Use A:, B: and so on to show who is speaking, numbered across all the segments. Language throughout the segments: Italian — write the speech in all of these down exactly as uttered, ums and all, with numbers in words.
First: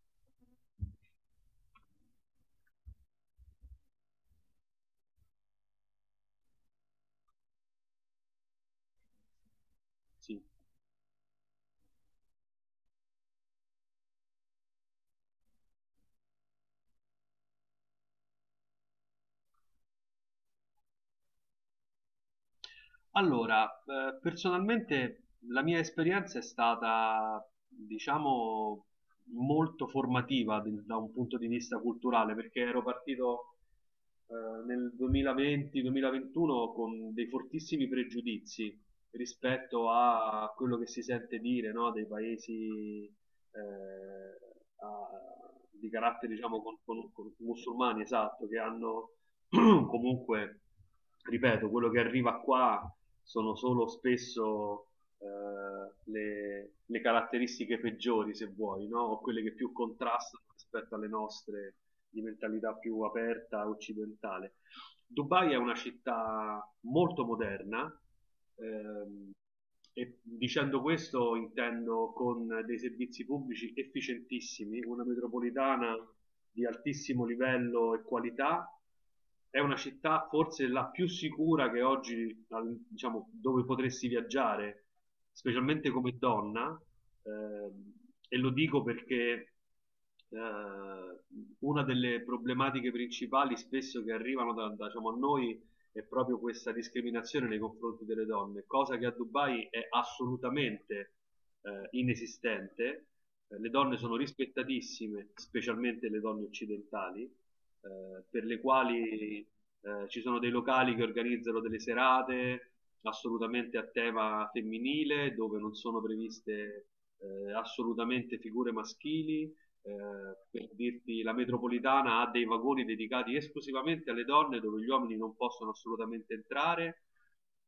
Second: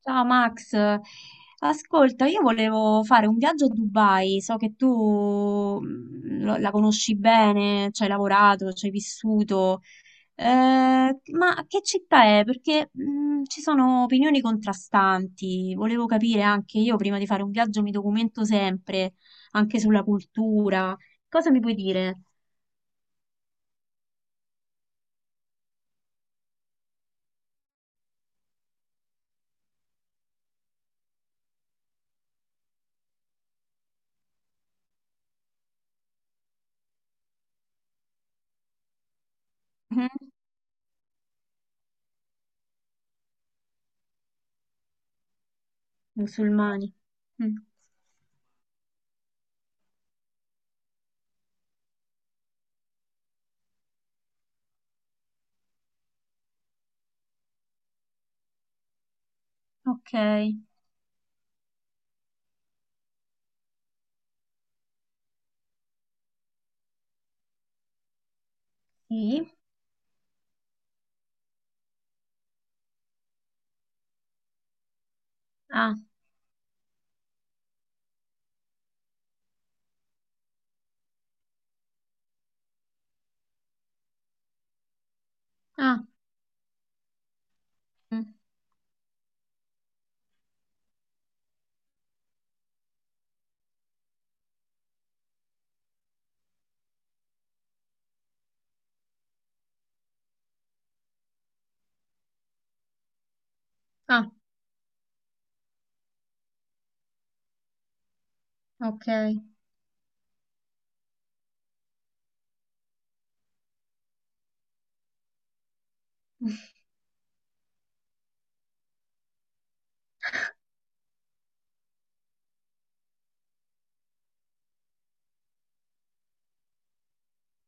A: Ciao Max, ascolta, io volevo fare un viaggio a Dubai, so che tu mm, lo- la conosci bene, ci hai lavorato, ci hai vissuto.
B: Sì.
A: Eh, ma che città è? Perché mm, ci sono opinioni contrastanti, volevo capire anche io, prima di fare un viaggio mi documento sempre, anche sulla cultura. Cosa mi puoi dire?
B: Allora, eh, personalmente la mia esperienza è stata, diciamo, molto formativa de- da un punto di vista culturale, perché ero partito eh, nel duemilaventi-duemilaventuno con dei fortissimi pregiudizi rispetto
A: Mhm.
B: a quello che si sente dire, no, dei paesi eh, a- di carattere, diciamo, con,
A: Musulmani.
B: con- con-
A: Mm.
B: musulmani, esatto, che hanno comunque, ripeto, quello che arriva qua sono solo spesso eh, le, le caratteristiche peggiori, se vuoi, no? O quelle che più
A: Ok,
B: contrastano rispetto alle nostre di mentalità più aperta occidentale. Dubai è una città molto moderna, ehm,
A: sì.
B: e dicendo questo intendo con dei servizi pubblici efficientissimi, una
A: Ah,
B: metropolitana di altissimo livello e qualità. È una città forse la più sicura che oggi, al- diciamo, dove potresti viaggiare, specialmente
A: ah,
B: come donna, ehm,
A: mm.
B: e lo dico perché eh, una delle problematiche principali spesso che arrivano da, da, diciamo, a noi è proprio questa discriminazione nei confronti delle donne, cosa che a Dubai è assolutamente eh, inesistente. Eh, Le donne sono
A: Ah,
B: rispettatissime, specialmente le donne occidentali, eh, per le
A: ok.
B: quali eh, ci sono dei locali che organizzano delle serate assolutamente a tema femminile, dove non sono previste eh, assolutamente figure maschili. Eh, per dirti, la metropolitana ha dei vagoni dedicati esclusivamente alle donne, dove gli uomini non possono assolutamente entrare.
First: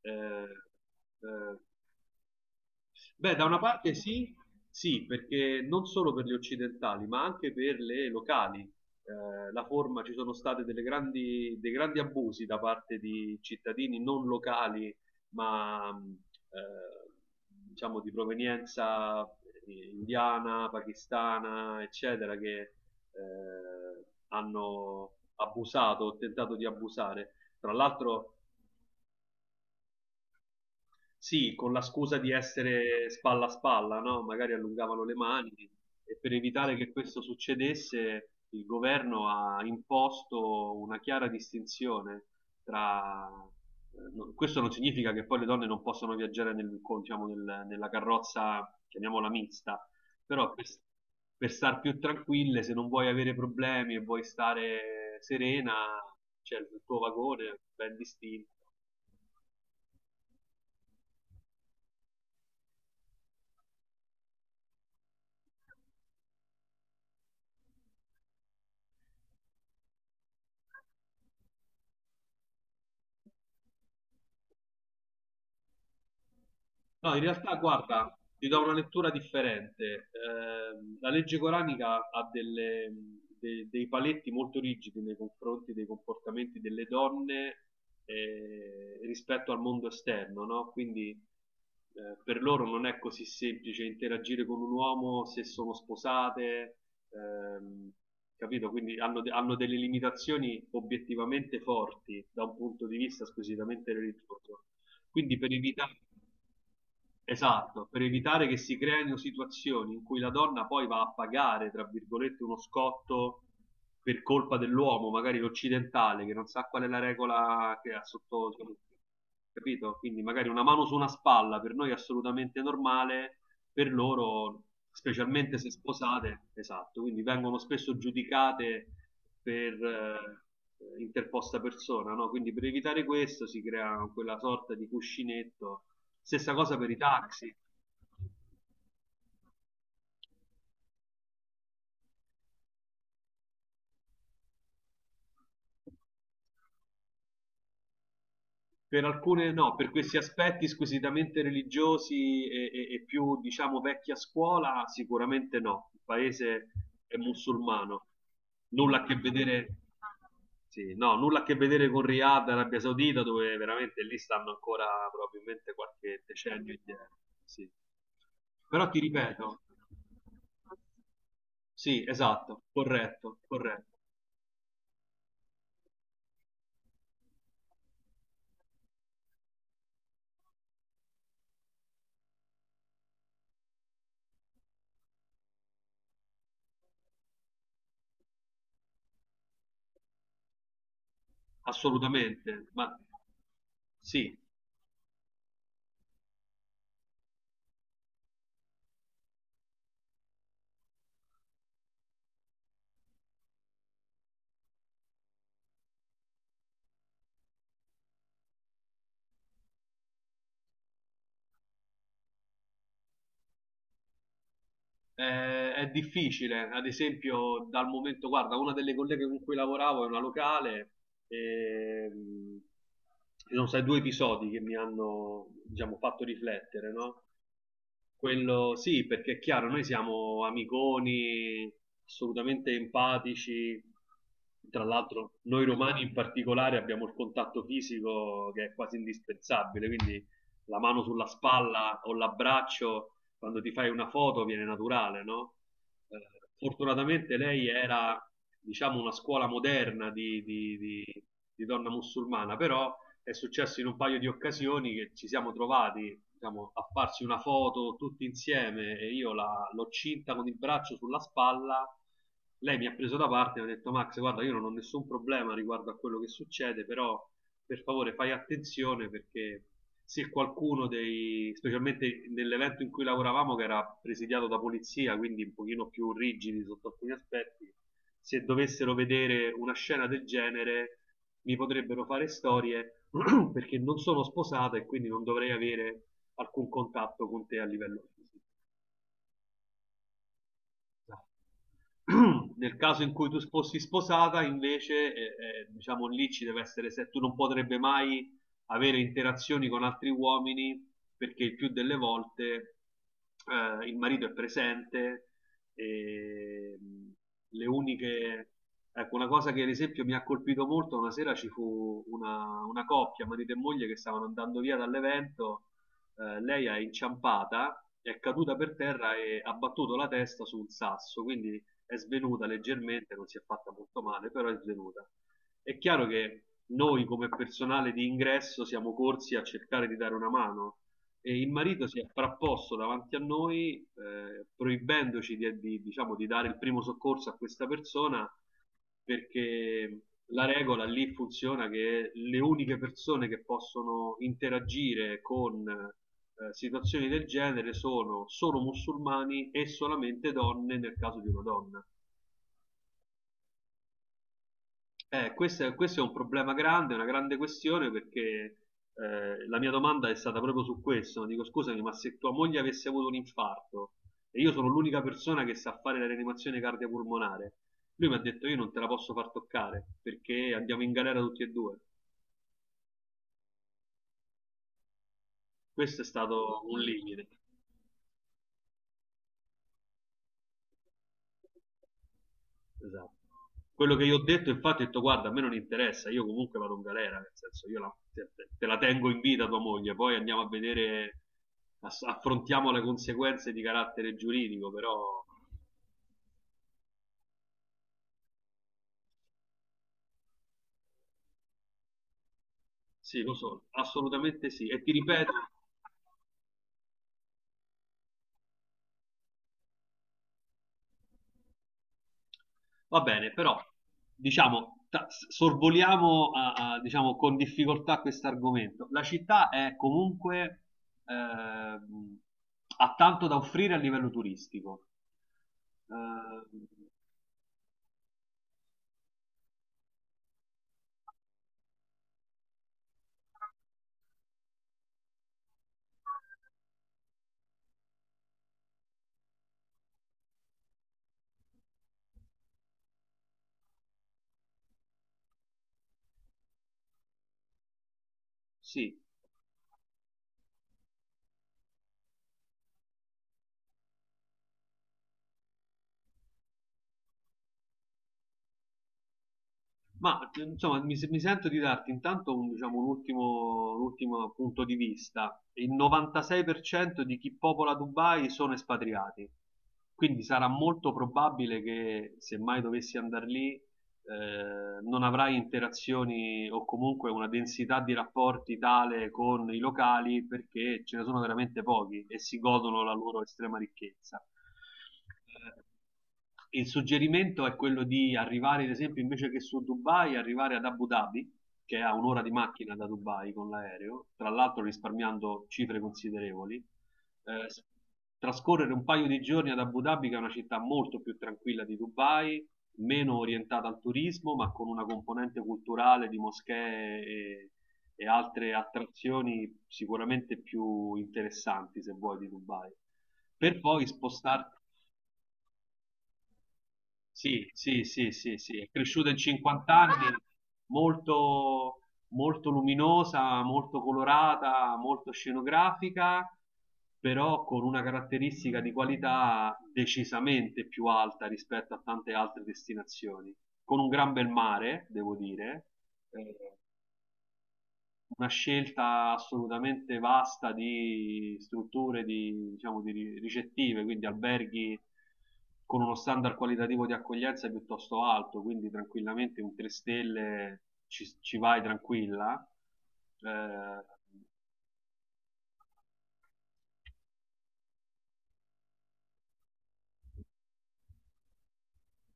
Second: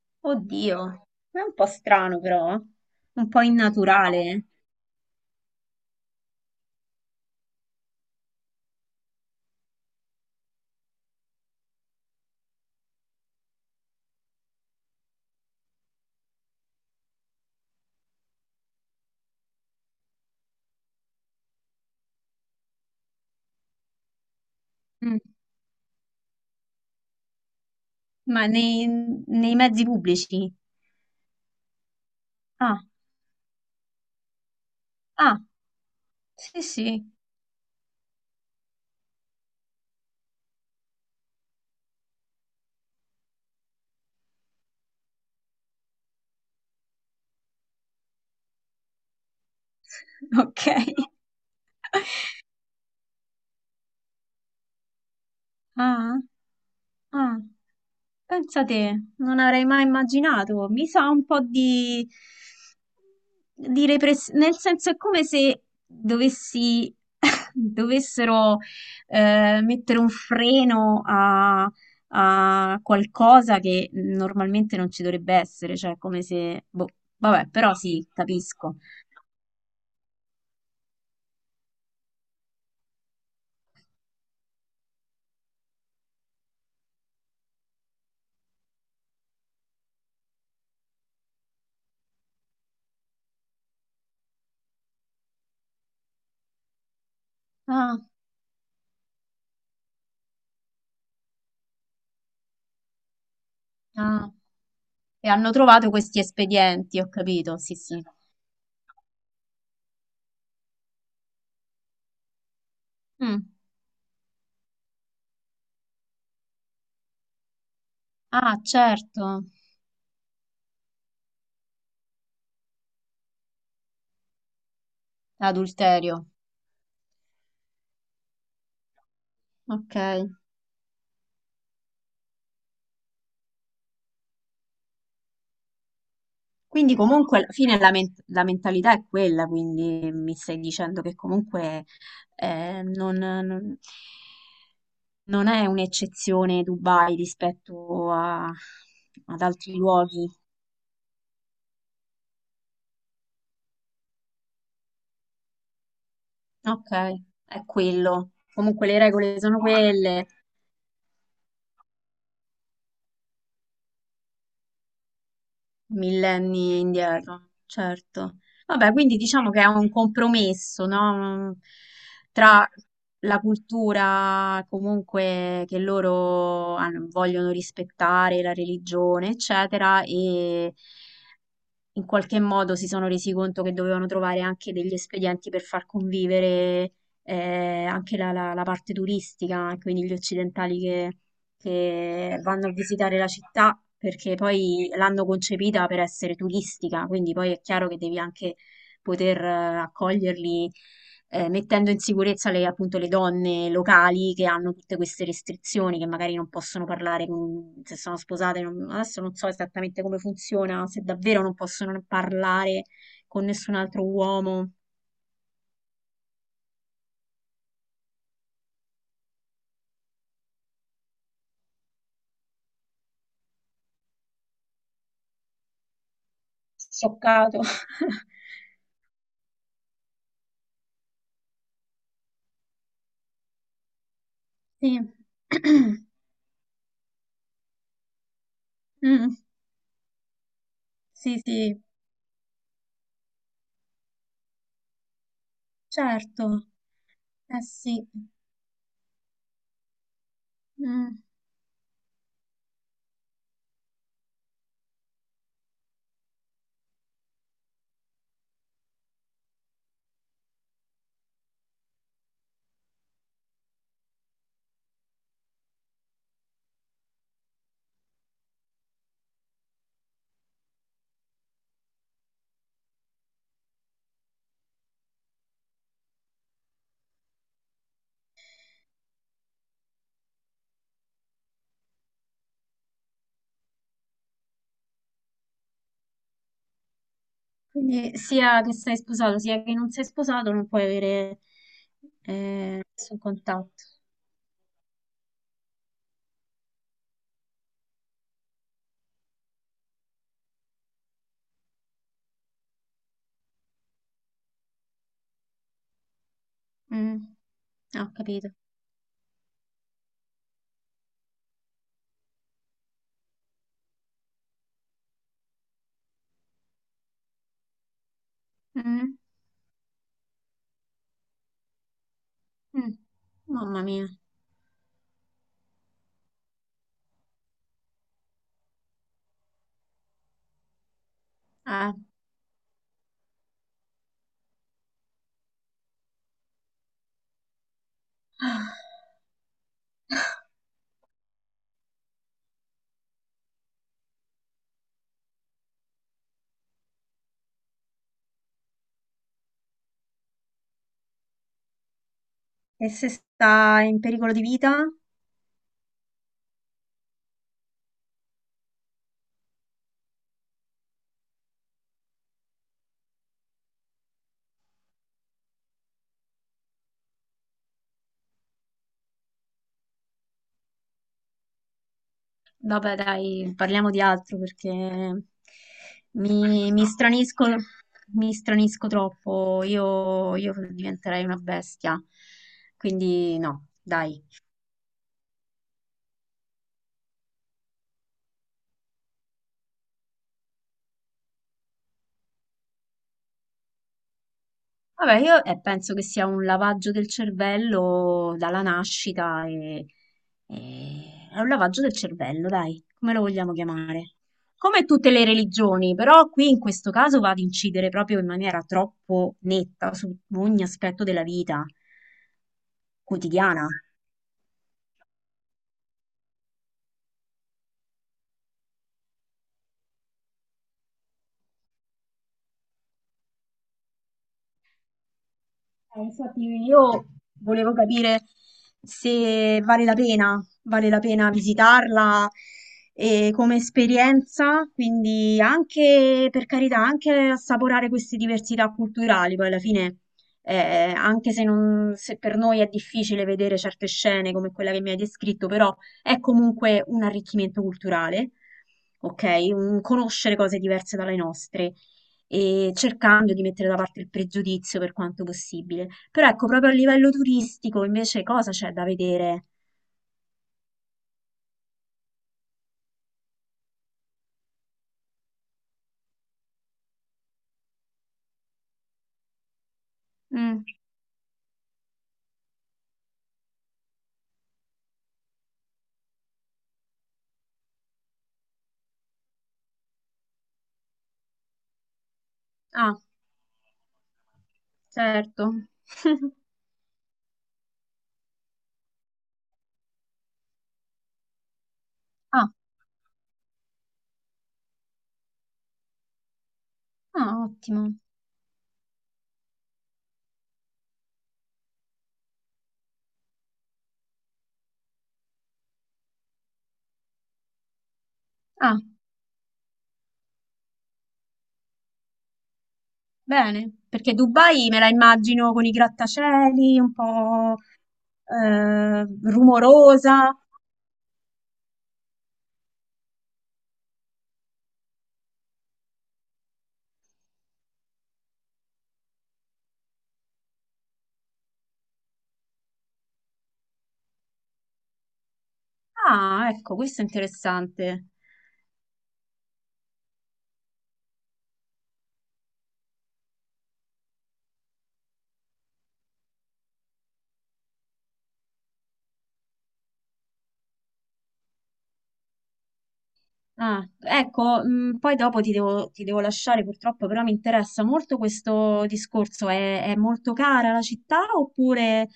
B: Eh,
A: Oddio, è un
B: eh,
A: po' strano però, un
B: Beh,
A: po'
B: da una parte sì,
A: innaturale.
B: sì, perché non solo per gli occidentali, ma anche per le locali. Eh, la forma, ci sono state delle grandi, dei grandi abusi da parte di cittadini non locali, ma mh, eh, diciamo di provenienza eh, indiana, pakistana, eccetera, che eh, hanno
A: Mm.
B: abusato o tentato di abusare. Tra l'altro
A: Ma nei, nei, mezzi pubblici.
B: sì, con la scusa di
A: Ah,
B: essere spalla a spalla, no? Magari allungavano le
A: ah,
B: mani, e per
A: sì,
B: evitare che
A: sì,
B: questo succedesse il governo ha imposto una chiara distinzione tra... eh, no- Questo non significa che poi le donne non possono viaggiare nel- con- diciamo, nel- nella carrozza, chiamiamola mista, però per,
A: ok.
B: per star più tranquille, se non vuoi avere problemi e vuoi stare serena,
A: Ah,
B: c'è il tuo
A: ah.
B: vagone ben distinto.
A: Pensa te, non avrei mai immaginato. Mi sa un po' di, di, repressione, nel senso è come se dovessi, dovessero eh, mettere un freno a, a qualcosa che normalmente non ci dovrebbe essere, cioè come se. Boh,
B: No, in
A: vabbè,
B: realtà,
A: però sì,
B: guarda, ti do una
A: capisco.
B: lettura differente. Ehm, la legge coranica ha delle- de- dei paletti molto rigidi nei confronti dei comportamenti delle donne eh, rispetto al mondo esterno, no? Quindi eh, per loro non è così semplice interagire con un uomo se sono sposate, ehm,
A: Ah,
B: capito? Quindi hanno, de- hanno delle limitazioni obiettivamente forti da un punto di vista squisitamente
A: ah.
B: religioso.
A: E
B: Quindi
A: hanno
B: per
A: trovato
B: evitare,
A: questi espedienti, ho capito, sì,
B: esatto, per
A: sì.
B: evitare che si creino situazioni in cui la donna poi va a pagare, tra virgolette, uno scotto
A: Mm.
B: per colpa dell'uomo, magari l'occidentale, che non sa qual è la regola che ha sotto,
A: Ah, certo,
B: capito? Quindi magari una mano su una spalla per noi è assolutamente normale, per loro, specialmente se
A: adulterio.
B: sposate, esatto, quindi vengono spesso giudicate per
A: Ok.
B: eh, interposta persona, no? Quindi per evitare questo si crea quella sorta di cuscinetto. Stessa cosa per
A: Quindi
B: i
A: comunque alla
B: taxi.
A: fine la, men- la mentalità è quella, quindi mi stai dicendo che comunque eh, non, non- non è un'eccezione Dubai rispetto a-
B: Per
A: ad
B: alcune no,
A: altri
B: per questi
A: luoghi.
B: aspetti squisitamente religiosi e, e- e più, diciamo, vecchia scuola, sicuramente no. Il paese
A: Ok,
B: è
A: è
B: musulmano,
A: quello. Comunque
B: nulla
A: le
B: a che
A: regole sono
B: vedere,
A: quelle.
B: sì, no, nulla a che vedere con Riyadh, Arabia Saudita, dove veramente lì stanno ancora probabilmente qualche decennio
A: Millenni
B: indietro.
A: indietro,
B: Sì.
A: certo.
B: Però
A: Vabbè,
B: ti
A: quindi diciamo
B: ripeto,
A: che è un compromesso, no?
B: sì, esatto,
A: Tra
B: corretto,
A: la
B: corretto,
A: cultura comunque che loro hanno- vogliono rispettare, la religione, eccetera, e in qualche modo si sono resi conto che dovevano trovare anche degli espedienti per far convivere eh, anche la, la- la parte turistica, quindi gli occidentali che, che
B: assolutamente,
A: vanno a
B: ma
A: visitare la città, perché
B: sì.
A: poi l'hanno concepita per essere turistica, quindi poi è chiaro che devi anche poter eh, accoglierli, eh, mettendo in sicurezza le, appunto, le donne locali, che hanno tutte queste restrizioni, che magari non possono parlare con- se sono sposate. Non- adesso non so esattamente come funziona, se davvero non possono parlare con nessun altro uomo.
B: Eh, è difficile, ad esempio, dal momento, guarda, una delle colleghe con cui lavoravo è una locale, e, mh, ci sono stati due episodi che mi hanno, diciamo, fatto riflettere, no?
A: Scioccato.
B: Quello sì, perché è chiaro, noi siamo amiconi, assolutamente empatici. Tra
A: Sì.
B: l'altro, noi romani in particolare abbiamo il contatto fisico che è quasi
A: Mm,
B: indispensabile, quindi la mano sulla
A: sì, sì,
B: spalla o l'abbraccio quando ti fai una foto viene naturale, no? Eh,
A: certo.
B: Fortunatamente
A: Eh
B: lei
A: sì.
B: era, diciamo, una scuola moderna di, di-
A: Mm.
B: di- di donna musulmana, però è successo in un paio di occasioni che ci siamo trovati, diciamo, a farsi una foto tutti insieme, e io la- l'ho cinta con il braccio sulla spalla. Lei mi ha preso da parte e mi ha detto: "Max, guarda, io non ho nessun problema riguardo a quello che succede, però per favore fai attenzione, perché se qualcuno dei, specialmente nell'evento in cui lavoravamo che era presidiato da polizia, quindi un pochino più rigidi sotto alcuni aspetti, se dovessero vedere una scena del genere mi potrebbero fare storie perché non sono sposato e quindi non dovrei avere alcun contatto con te a livello
A: Quindi
B: fisico."
A: sia che sei sposato, sia che non sei sposato, non puoi avere
B: Nel
A: eh,
B: caso in
A: nessun
B: cui tu
A: contatto.
B: fossi sposata, invece, eh, eh, diciamo lì ci deve essere, se tu non potrebbe mai avere interazioni con altri uomini, perché il più delle volte eh, il marito è presente e mh,
A: Mm.
B: le
A: Ah, ho
B: uniche...
A: capito.
B: Ecco, una cosa che ad esempio mi ha colpito molto: una sera ci fu una, una coppia, marito e moglie, che stavano andando via dall'evento, eh, lei è inciampata, è caduta per
A: Mm,
B: terra e ha battuto la testa su un sasso, quindi è svenuta
A: mm.
B: leggermente, non si è fatta
A: Mamma
B: molto
A: mia.
B: male, però è svenuta. È chiaro che noi come personale di ingresso siamo corsi a cercare di dare una mano, e il marito
A: Eh.
B: si è frapposto davanti a noi eh, proibendoci di, di- diciamo, di dare il primo soccorso a questa persona, perché la regola lì funziona che le uniche persone che possono interagire con eh, situazioni del genere sono solo musulmani, e solamente donne nel caso di una donna.
A: E se sta in pericolo di vita?
B: Eh, questo è, questo è un problema grande, una grande questione, perché eh, la mia domanda è stata proprio su questo. Dico: "Scusami, ma se tua moglie avesse avuto un infarto e io sono l'unica persona che sa fare la rianimazione cardiopulmonare..." Lui mi ha detto: "Io non te la posso far toccare perché andiamo in galera tutti e due."
A: Vabbè, dai, parliamo di altro, perché
B: Questo è stato
A: mi,
B: un
A: mi
B: limite.
A: stranisco, mi stranisco troppo. Io, io diventerei una bestia.
B: Esatto.
A: Quindi no,
B: Quello che io ho
A: dai.
B: detto, infatti, ho detto: "Guarda, a me non interessa, io comunque vado in galera. Nel senso, io la, te, te la tengo in vita tua moglie, poi andiamo a vedere, ass- affrontiamo le conseguenze di carattere giuridico."
A: Vabbè,
B: Però
A: io eh, penso che sia un lavaggio del cervello dalla nascita e, e- è un lavaggio del cervello, dai, come lo
B: sì, lo
A: vogliamo
B: so,
A: chiamare?
B: assolutamente sì. E
A: Come
B: ti
A: tutte le
B: ripeto,
A: religioni, però qui in questo caso va ad incidere proprio in maniera troppo netta su ogni aspetto della vita
B: va bene, però
A: quotidiana.
B: diciamo, ta- sorvoliamo a- a- diciamo, con difficoltà questo argomento. La città è comunque, ehm, ha tanto da offrire a livello turistico.
A: Eh,
B: Eh,
A: Infatti io volevo capire se vale la pena, vale la pena visitarla eh, come esperienza, quindi anche, per carità, anche assaporare queste diversità culturali. Poi alla fine, eh, anche se, non- se per noi è difficile vedere certe scene come quella che mi hai descritto, però è comunque un arricchimento culturale,
B: Sì,
A: ok? Un- conoscere cose diverse dalle nostre e cercando di mettere da parte il pregiudizio per quanto possibile. Però ecco, proprio a livello turistico invece cosa c'è da vedere?
B: ma che- insomma mi, se- mi sento di darti intanto un, diciamo, un ultimo, un ultimo punto di vista. Il novantasei per cento di chi popola Dubai sono espatriati, quindi sarà
A: Mm.
B: molto probabile che se mai dovessi andare lì eh, non avrai interazioni o comunque una densità di rapporti tale con i locali, perché ce ne sono veramente pochi e si godono la
A: Ah,
B: loro estrema ricchezza.
A: certo.
B: Eh, Il suggerimento è quello di arrivare, ad esempio, invece che su Dubai, arrivare ad Abu Dhabi, che è a un'ora di
A: Ah,
B: macchina da Dubai con l'aereo, tra l'altro risparmiando cifre considerevoli.
A: ah,
B: Eh, s-
A: ottimo.
B: trascorrere un paio di giorni ad Abu Dhabi, che è una città molto più tranquilla di Dubai, meno orientata al turismo, ma con una componente culturale di moschee e, e altre
A: Ah,
B: attrazioni sicuramente più interessanti, se vuoi, di Dubai. Per
A: bene,
B: poi
A: perché
B: spostarti.
A: Dubai me la immagino con i grattacieli, un
B: Sì,
A: po'
B: sì, sì, sì, sì, è
A: eh,
B: cresciuta in cinquanta anni,
A: rumorosa.
B: molto, molto luminosa, molto colorata, molto scenografica, però con una caratteristica di qualità decisamente più alta rispetto a tante altre destinazioni, con un gran bel mare, devo dire. eh,
A: Ah, ecco, questo è interessante.
B: una scelta assolutamente vasta di strutture di, diciamo, di ri- ricettive, quindi alberghi con uno standard qualitativo di accoglienza piuttosto alto, quindi tranquillamente un tre stelle ci, ci vai tranquilla. Eh,
A: Ah, ecco, mh, poi dopo ti devo, ti devo, lasciare purtroppo, però mi interessa molto questo discorso. È, è molto cara la città oppure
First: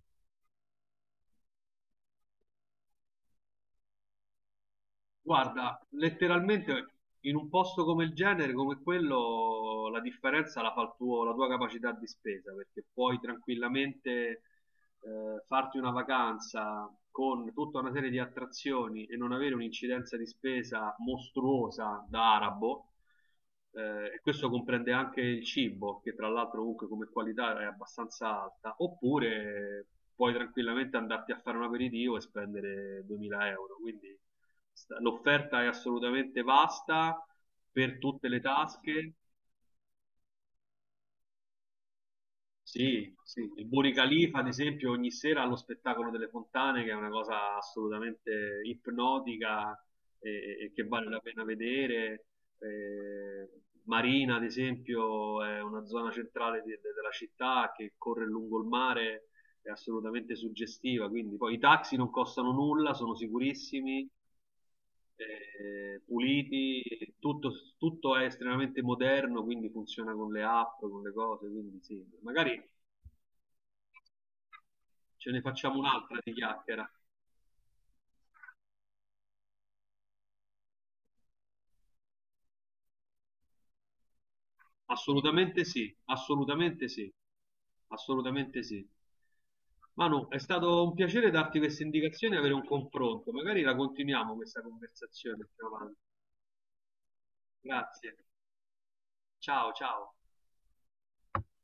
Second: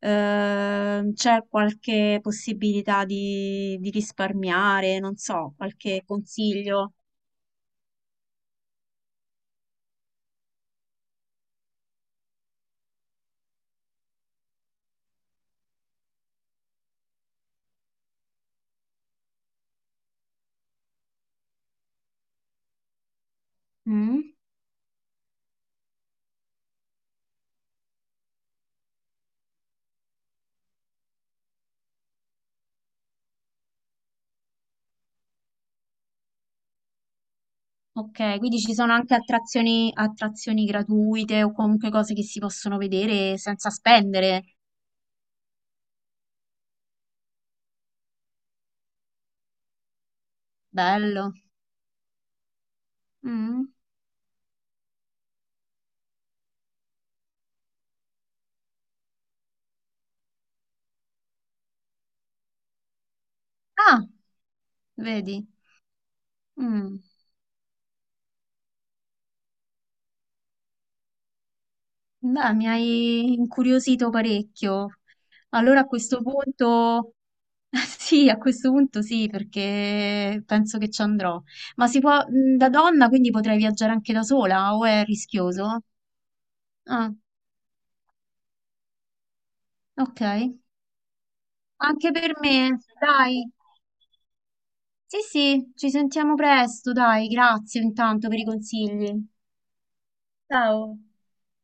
A: ehm, c'è qualche possibilità di, di risparmiare? Non so,
B: Guarda,
A: qualche
B: letteralmente
A: consiglio?
B: in un posto come il genere, come quello, la differenza la fa il tuo- la tua capacità di spesa, perché puoi tranquillamente eh, farti una vacanza con tutta una serie di attrazioni e non avere un'incidenza di spesa mostruosa da arabo. Eh, e
A: Mm?
B: questo comprende anche il cibo, che tra l'altro comunque come qualità è abbastanza alta, oppure puoi tranquillamente andarti a fare un aperitivo e spendere duemila euro, quindi sta- l'offerta è assolutamente vasta per tutte
A: Ok,
B: le
A: quindi ci sono
B: tasche.
A: anche attrazioni, attrazioni gratuite o comunque cose che si possono
B: Sì,
A: vedere
B: sì, il
A: senza
B: Burj Khalifa, ad
A: spendere.
B: esempio, ogni sera ha lo spettacolo delle fontane, che è una cosa assolutamente ipnotica e, e che vale la
A: Bello.
B: pena vedere. Eh,
A: Mm?
B: Marina, ad esempio, è una zona centrale de- de- della città che corre lungo il mare, è assolutamente suggestiva. Quindi, poi i taxi non costano nulla, sono
A: Ah,
B: sicurissimi,
A: vedi.
B: eh,
A: Mm.
B: puliti, tutto, tutto è estremamente moderno, quindi funziona con le app, con le cose. Quindi, sì, magari.
A: Beh, mi hai incuriosito parecchio.
B: Ce ne facciamo
A: Allora a
B: un'altra
A: questo
B: di chiacchiera.
A: punto, sì, a questo punto sì, perché penso che ci andrò. Ma si può, mh, da donna, quindi potrei viaggiare anche da sola, o è
B: Assolutamente
A: rischioso?
B: sì, assolutamente sì,
A: Ah,
B: assolutamente sì.
A: ok.
B: Manu, è stato un piacere darti queste
A: Anche
B: indicazioni e
A: per
B: avere un
A: me,
B: confronto.
A: dai.
B: Magari la continuiamo questa
A: Sì,
B: conversazione più
A: sì, ci
B: avanti.
A: sentiamo presto, dai. Grazie
B: Grazie.
A: intanto per i consigli.
B: Ciao, ciao.
A: Ciao.